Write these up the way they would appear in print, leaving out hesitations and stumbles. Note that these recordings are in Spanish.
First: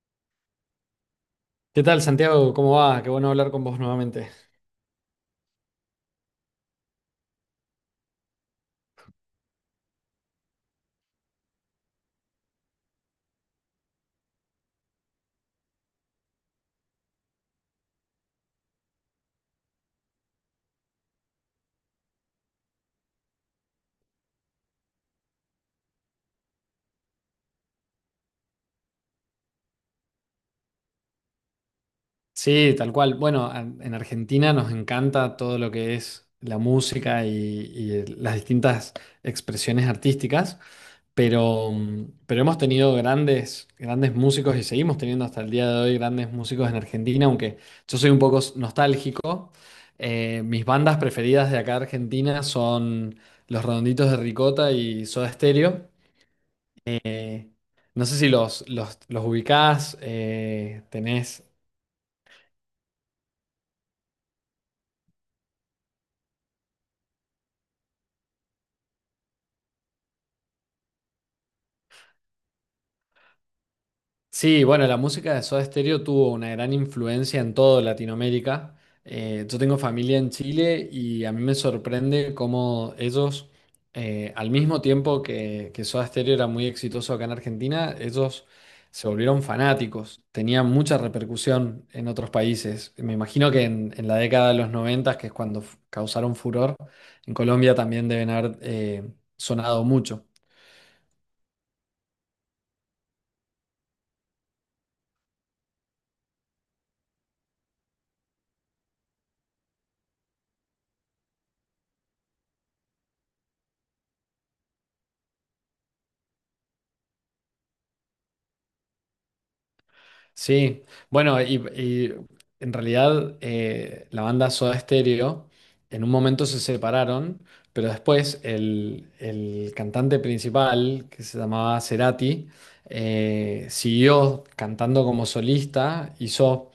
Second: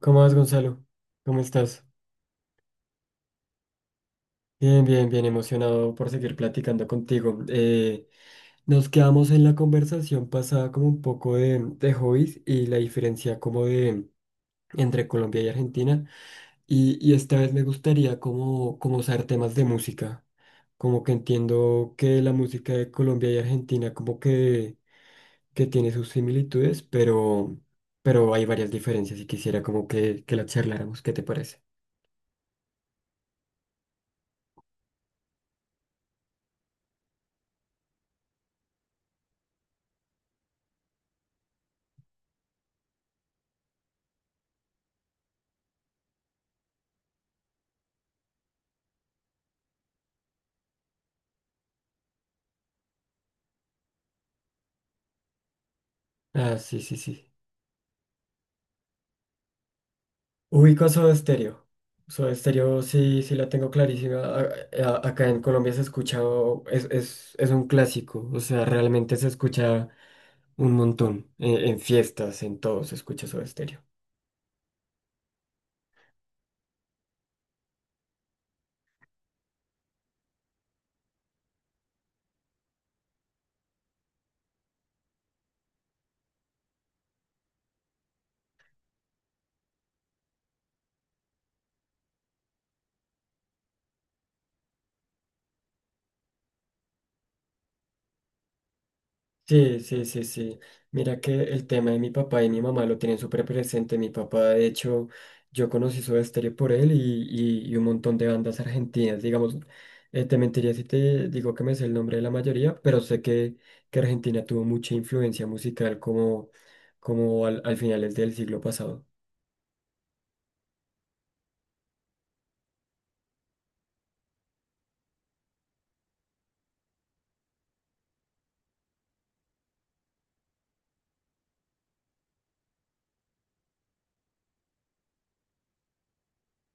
¿Cómo vas, Gonzalo? ¿Cómo ¿Qué estás? tal, Santiago? ¿Cómo va? Qué bueno hablar con vos nuevamente. Bien, bien, bien emocionado por seguir platicando contigo. Nos quedamos en la conversación pasada como un poco de hobbies y la diferencia como de entre Colombia y Argentina. Y esta vez me gustaría como usar temas de música. Como que entiendo que la música de Colombia y Argentina como que tiene sus similitudes, pero hay varias diferencias y quisiera como que la charláramos. ¿Qué te parece? Sí, tal cual. Bueno, en Argentina nos encanta todo lo que es la música y las distintas expresiones artísticas, pero, pero hemos tenido grandes, grandes músicos y seguimos teniendo hasta el día de hoy grandes músicos en Argentina, aunque yo soy un poco nostálgico. Mis bandas preferidas de acá de Argentina son Los Redonditos de Ricota y Soda Stereo. Ah, sí, sí, sí. Eh, no sé si los ubicás, Ubico Soda tenés. Stereo. Soda Stereo, sí, sí la tengo clarísima. Acá en Colombia se escucha, es un clásico. O sea, realmente se escucha un montón. En fiestas, en todo se escucha Soda Stereo. Sí, bueno, la música de Soda Stereo tuvo una gran influencia en toda Latinoamérica. Yo tengo familia en Chile y a mí me sorprende cómo ellos, al mismo tiempo que Soda Stereo era muy exitoso acá en Argentina, ellos se volvieron fanáticos. Tenían mucha repercusión en otros países. Me imagino que en la década de los 90, que es cuando causaron furor, en Colombia también deben haber Sí, sonado sí, sí, mucho. sí. Mira que el tema de mi papá y mi mamá lo tienen súper presente. Mi papá, de hecho, yo conocí Soda Stereo por él y un montón de bandas argentinas. Digamos, te mentiría si te digo que me sé el nombre de la mayoría, pero sé que Argentina tuvo mucha influencia musical como al finales del siglo pasado. Sí, bueno, y en realidad la banda Soda Stereo en un momento se separaron, pero después el cantante principal, que se llamaba Cerati, siguió cantando como solista, hizo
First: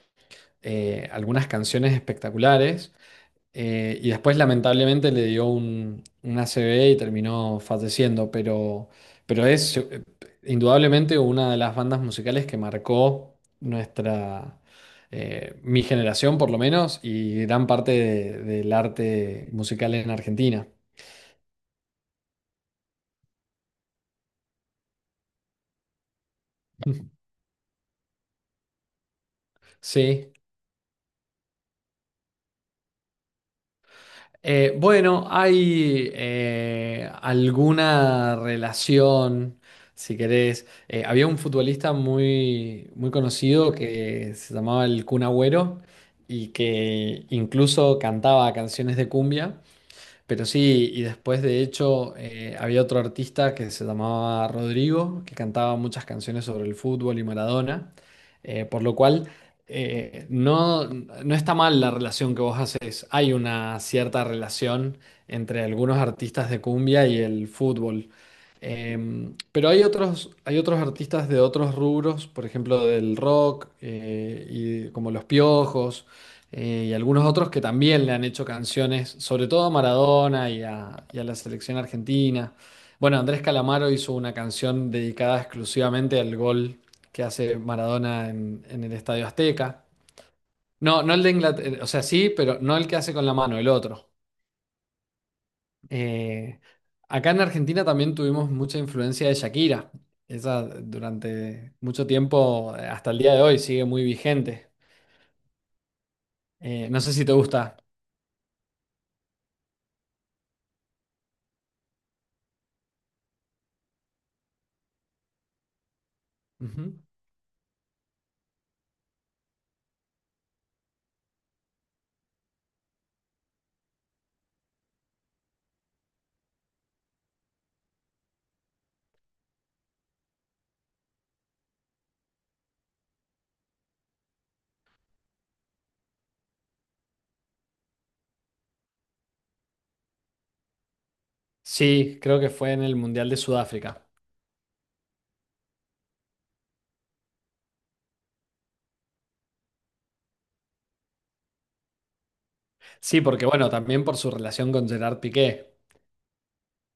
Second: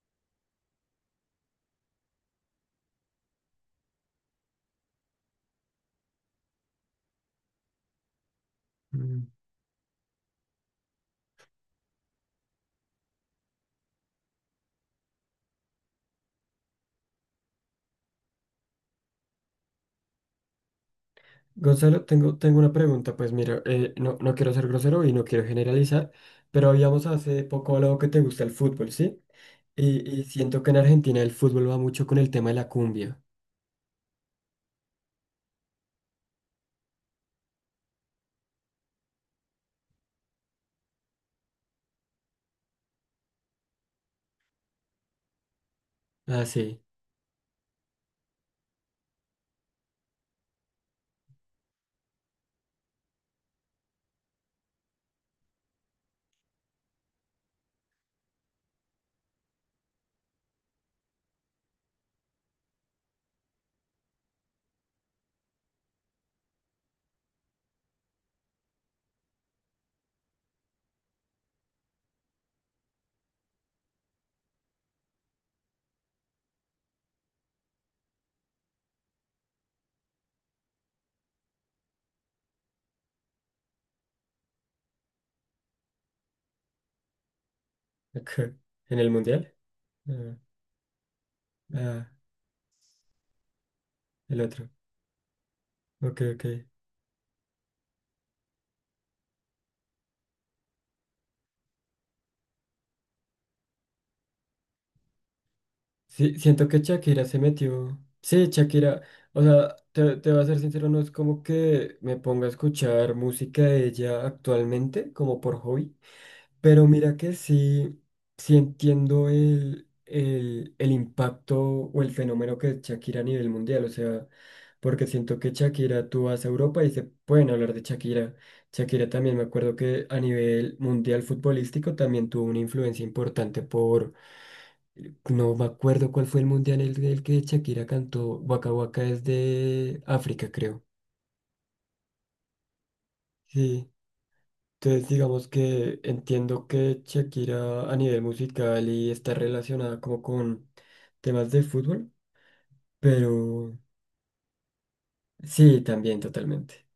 algunas canciones espectaculares, y después, lamentablemente, le dio un ACV y terminó falleciendo, pero es indudablemente una de las bandas musicales que marcó nuestra, mi generación, por lo menos, y gran parte del arte musical en Argentina. Gonzalo, tengo una pregunta, pues mira, no, no quiero ser grosero y no quiero generalizar, pero habíamos hace poco hablado que te gusta el fútbol, ¿sí? Y Sí. siento que en Argentina el fútbol va mucho con el tema de la cumbia. Bueno, hay alguna relación, si querés. Había un futbolista muy, muy conocido que se llamaba el Kun Agüero Ah, y sí. que incluso cantaba canciones de cumbia. Pero sí, y después de hecho había otro artista que se llamaba Rodrigo, que cantaba muchas canciones sobre el fútbol y Maradona, por lo cual no, no está mal la relación que vos haces. Hay una cierta relación entre algunos artistas de cumbia y el fútbol. Pero hay otros artistas de otros rubros, por ejemplo del rock, y como Los Piojos y algunos otros que también le han hecho canciones, sobre todo a Maradona y a la selección argentina. Bueno, Andrés Calamaro hizo una canción dedicada exclusivamente al gol que hace Maradona Ok. En el ¿En el Estadio mundial? Azteca. Ah, No, no el de Inglaterra, o sea, ah, sí, pero no el que hace con la mano, el otro. el otro. Ok, ok. Eh, acá en Argentina también tuvimos mucha influencia de Shakira. Esa durante mucho tiempo, hasta el día de hoy, sigue muy vigente. Sí, siento que No sé Shakira si te se gusta. metió. Sí, Shakira, o sea, te voy a ser sincero, no es como que me ponga a escuchar música de ella actualmente, como por hobby, pero Ujú. mira que sí, sí entiendo el impacto o el fenómeno que es Shakira a nivel mundial. O sea, porque siento que Shakira, tú vas a Europa y se pueden hablar de Shakira. Shakira también, me acuerdo que a nivel mundial futbolístico también tuvo una influencia importante. No me acuerdo cuál fue el mundial en el que Shakira cantó. Waka Waka es de África, creo. Sí, creo que fue en el Mundial de Sí. Sudáfrica. Entonces digamos que entiendo que Shakira a nivel musical y está relacionada como con temas de fútbol, Sí, porque bueno, pero también por su relación con Gerard Piqué. sí, también totalmente.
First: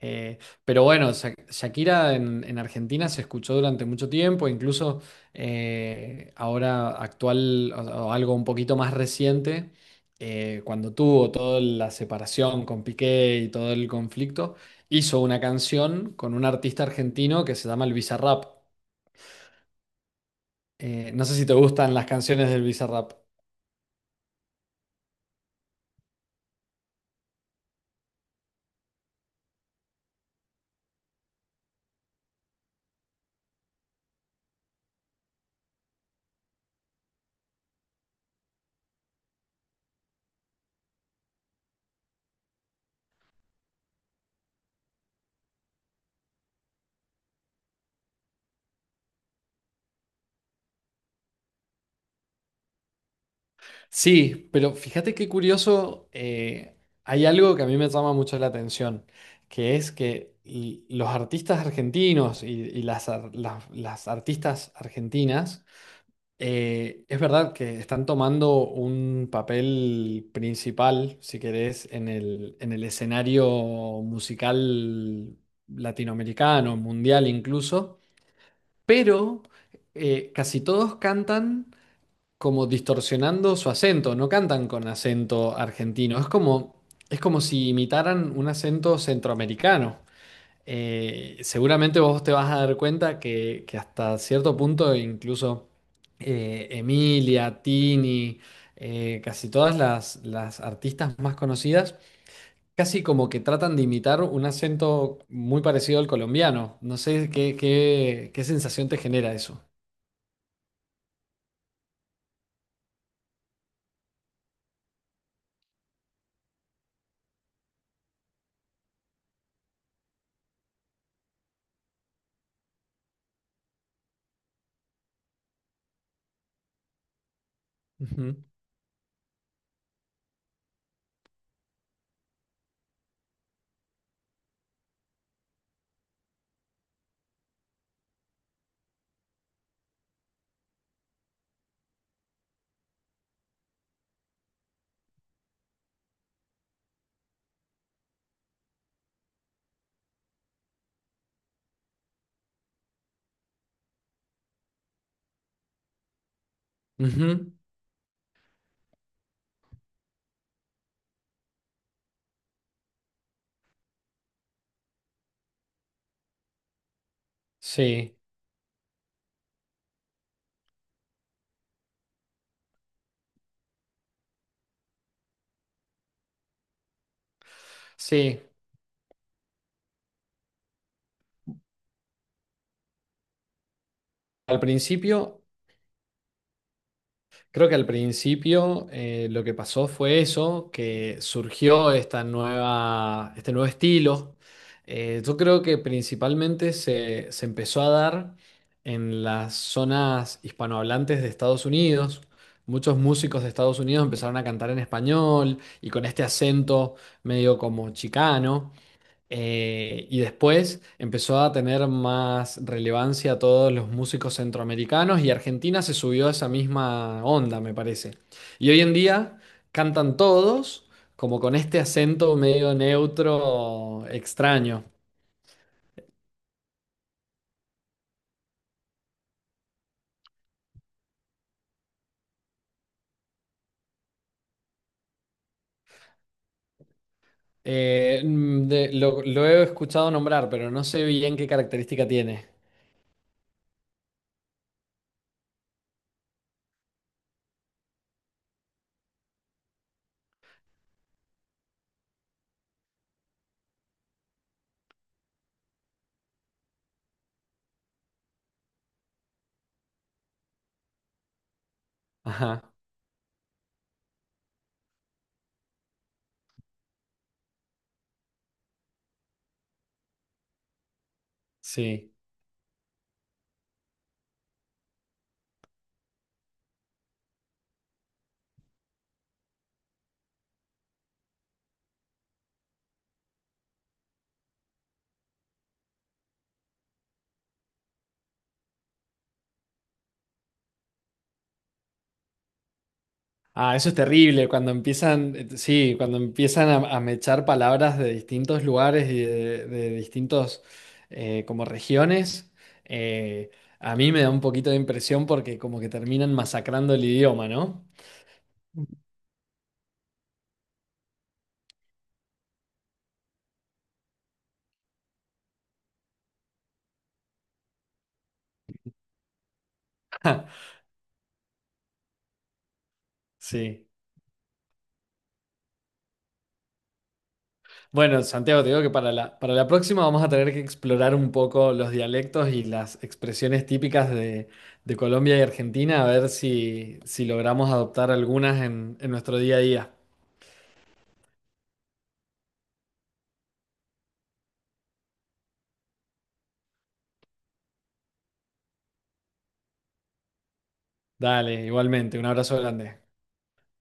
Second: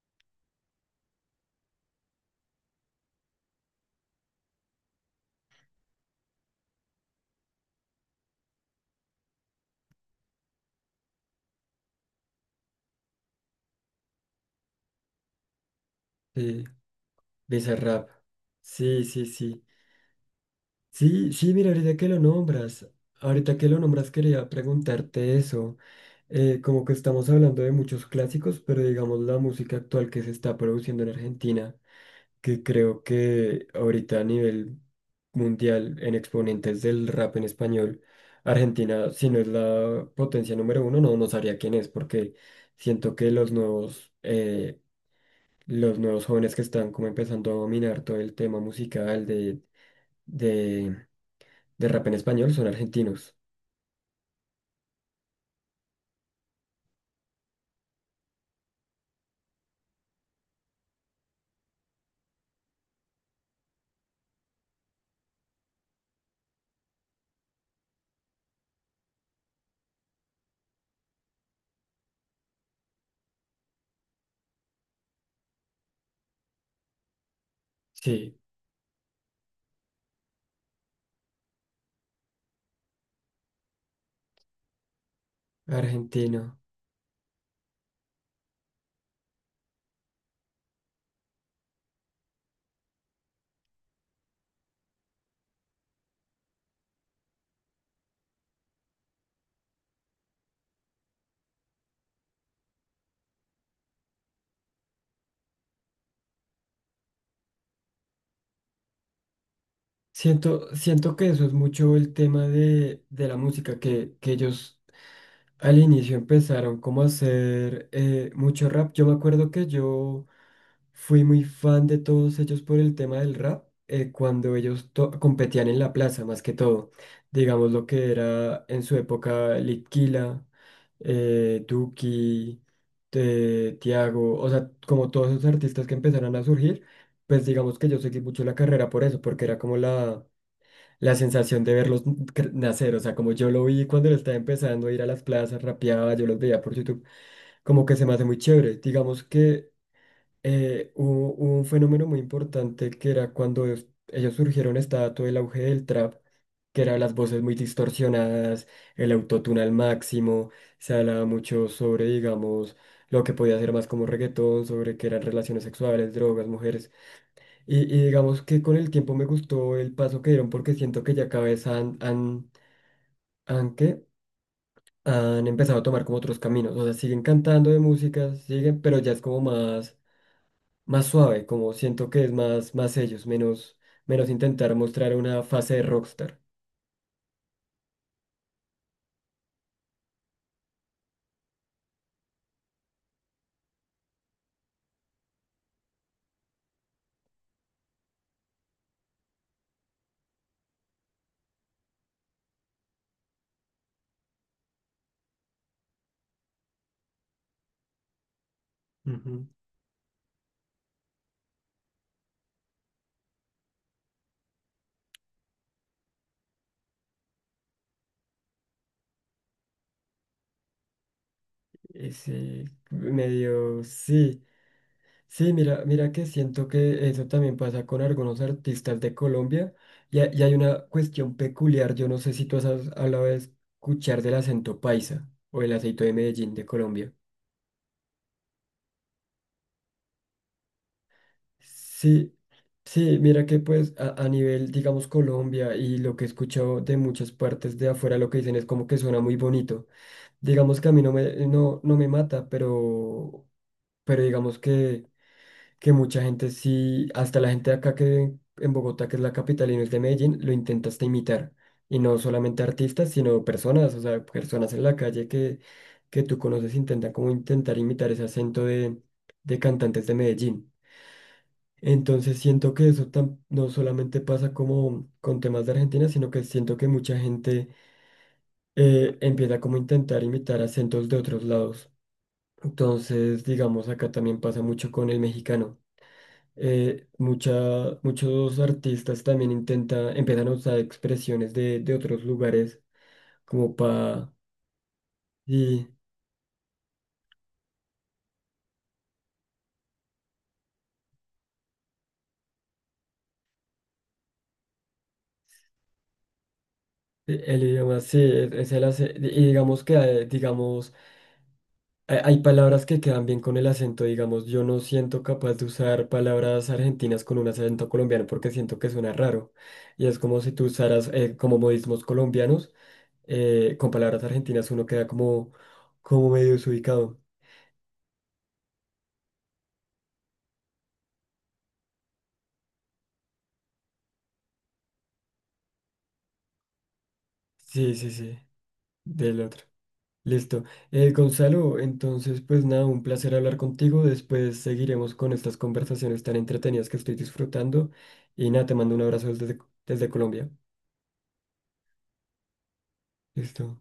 Eh, pero bueno, Shakira en Argentina se escuchó durante mucho tiempo, incluso ahora actual o algo un poquito más reciente, cuando tuvo toda la separación con Piqué y todo el conflicto, hizo una canción con un Sí, artista argentino que se llama el Bizarrap. Bizarrap. Sí, sí, sí. No Sí, sé si te sí, mira, gustan ahorita las que lo canciones del nombras, Bizarrap. ahorita que lo nombras quería preguntarte eso. Como que estamos hablando de muchos clásicos, pero digamos la música actual que se está produciendo en Argentina, que creo que ahorita a nivel mundial en exponentes del rap en español, Argentina, si no es la potencia número uno, no, no sabría quién es, porque siento que los nuevos jóvenes que están como empezando a dominar todo el tema musical de de rap en español son argentinos. Sí, pero fíjate qué curioso, hay algo que a mí me llama mucho la atención, que es que los artistas argentinos y las, las artistas argentinas, es verdad que están tomando un papel principal, si querés, en en el escenario musical latinoamericano, mundial incluso, Sí, pero casi todos cantan como distorsionando su acento, no cantan con acento argentino, argentino. Es como si imitaran un acento centroamericano. Seguramente vos te vas a dar cuenta que hasta cierto punto incluso Emilia, Tini, casi todas las artistas más conocidas, casi como que tratan de imitar un acento muy parecido al colombiano. No sé qué, qué, qué sensación te genera eso. Siento, siento que eso es mucho el tema de la música, que ellos al inicio empezaron como a hacer mucho rap. Yo me acuerdo que yo fui muy fan de todos ellos por el tema del rap, cuando competían en la plaza, más que todo. Digamos lo que Ujú. era en su época Litquila, Duki, Tiago, o sea, como todos esos artistas que empezaron a surgir, pues digamos que yo seguí mucho la carrera por eso, porque era como la la sensación de nacer. O sea, como yo lo vi cuando lo estaba empezando a ir a las plazas, rapeaba, yo los veía por YouTube, como que se me hace muy chévere. Digamos que hubo, hubo un fenómeno muy importante que era cuando ellos surgieron, estaba todo el auge del trap, que eran las voces Ujú. muy distorsionadas, el autotune al máximo, se hablaba mucho sobre, digamos, lo que podía ser más como reggaetón, sobre que eran relaciones sexuales, drogas, mujeres. Y Sí. digamos que con el tiempo me gustó el paso que dieron porque siento que ya cada vez ¿qué? Han empezado a tomar como otros caminos. O sea, siguen cantando de música, Sí, siguen, pero ya es como más, más suave, como siento que es más, más ellos, menos, menos al intentar mostrar principio, una fase de rockstar. creo que al principio lo que pasó fue eso, que surgió esta nueva, este nuevo estilo. Yo creo que principalmente se empezó a dar en las zonas hispanohablantes de Estados Unidos. Muchos músicos de Estados Unidos empezaron a cantar en español y con este acento medio como chicano. Ujú. Y después empezó a tener más relevancia todos los músicos centroamericanos y Argentina se subió a esa misma onda, me parece. Y hoy en día cantan todos como con este acento Ese medio medio, neutro sí. extraño. Sí, mira, mira que siento que eso también pasa con algunos artistas de Colombia y hay una cuestión peculiar. Yo no sé si tú has hablado de escuchar del acento paisa o el acento de Medellín de Colombia. Lo he escuchado nombrar, pero no sé bien qué característica Sí, tiene. sí, mira que pues a nivel, digamos, Colombia y lo que he escuchado de muchas partes de afuera, lo que dicen es como que suena muy bonito. Digamos que a mí no me, no, no me mata, pero digamos que mucha gente sí, hasta la gente de acá que en Bogotá, que es la capital y no es de Medellín, lo intenta hasta imitar. Y no Ajá, solamente artistas, sino personas, o sea, personas en la calle que tú conoces intentan como intentar imitar ese acento de cantantes de Medellín. sí. Entonces siento que eso no solamente pasa como con temas de Argentina, sino que siento que mucha gente empieza como a intentar imitar acentos de otros lados. Entonces, digamos, acá también pasa mucho con el mexicano. Muchos artistas también intentan, empiezan a usar expresiones de otros lugares Ah, como eso es para... terrible, cuando empiezan, Y sí, cuando empiezan a mechar palabras de distintos lugares y de distintos como regiones, eh, a mí me da un poquito de impresión porque como que terminan masacrando el idioma, el ¿no? idioma sí, es el acento. Y digamos que, digamos, hay palabras que quedan bien con el acento. Digamos, yo no siento capaz de usar palabras argentinas con un acento colombiano porque siento que suena raro. Y es como si tú usaras como modismos colombianos, Sí. con palabras argentinas uno queda como, como medio desubicado. Bueno, Santiago, te digo que para la próxima vamos a tener que explorar un poco los dialectos y las expresiones típicas de Colombia y Argentina, a ver si, si logramos Sí, sí, adoptar sí, algunas en nuestro del día a otro. día. Listo. Gonzalo, entonces pues nada, un placer hablar contigo. Después seguiremos con estas conversaciones tan entretenidas que estoy disfrutando. Y nada, te mando un abrazo desde, desde Colombia. Dale, igualmente, un abrazo grande. Listo.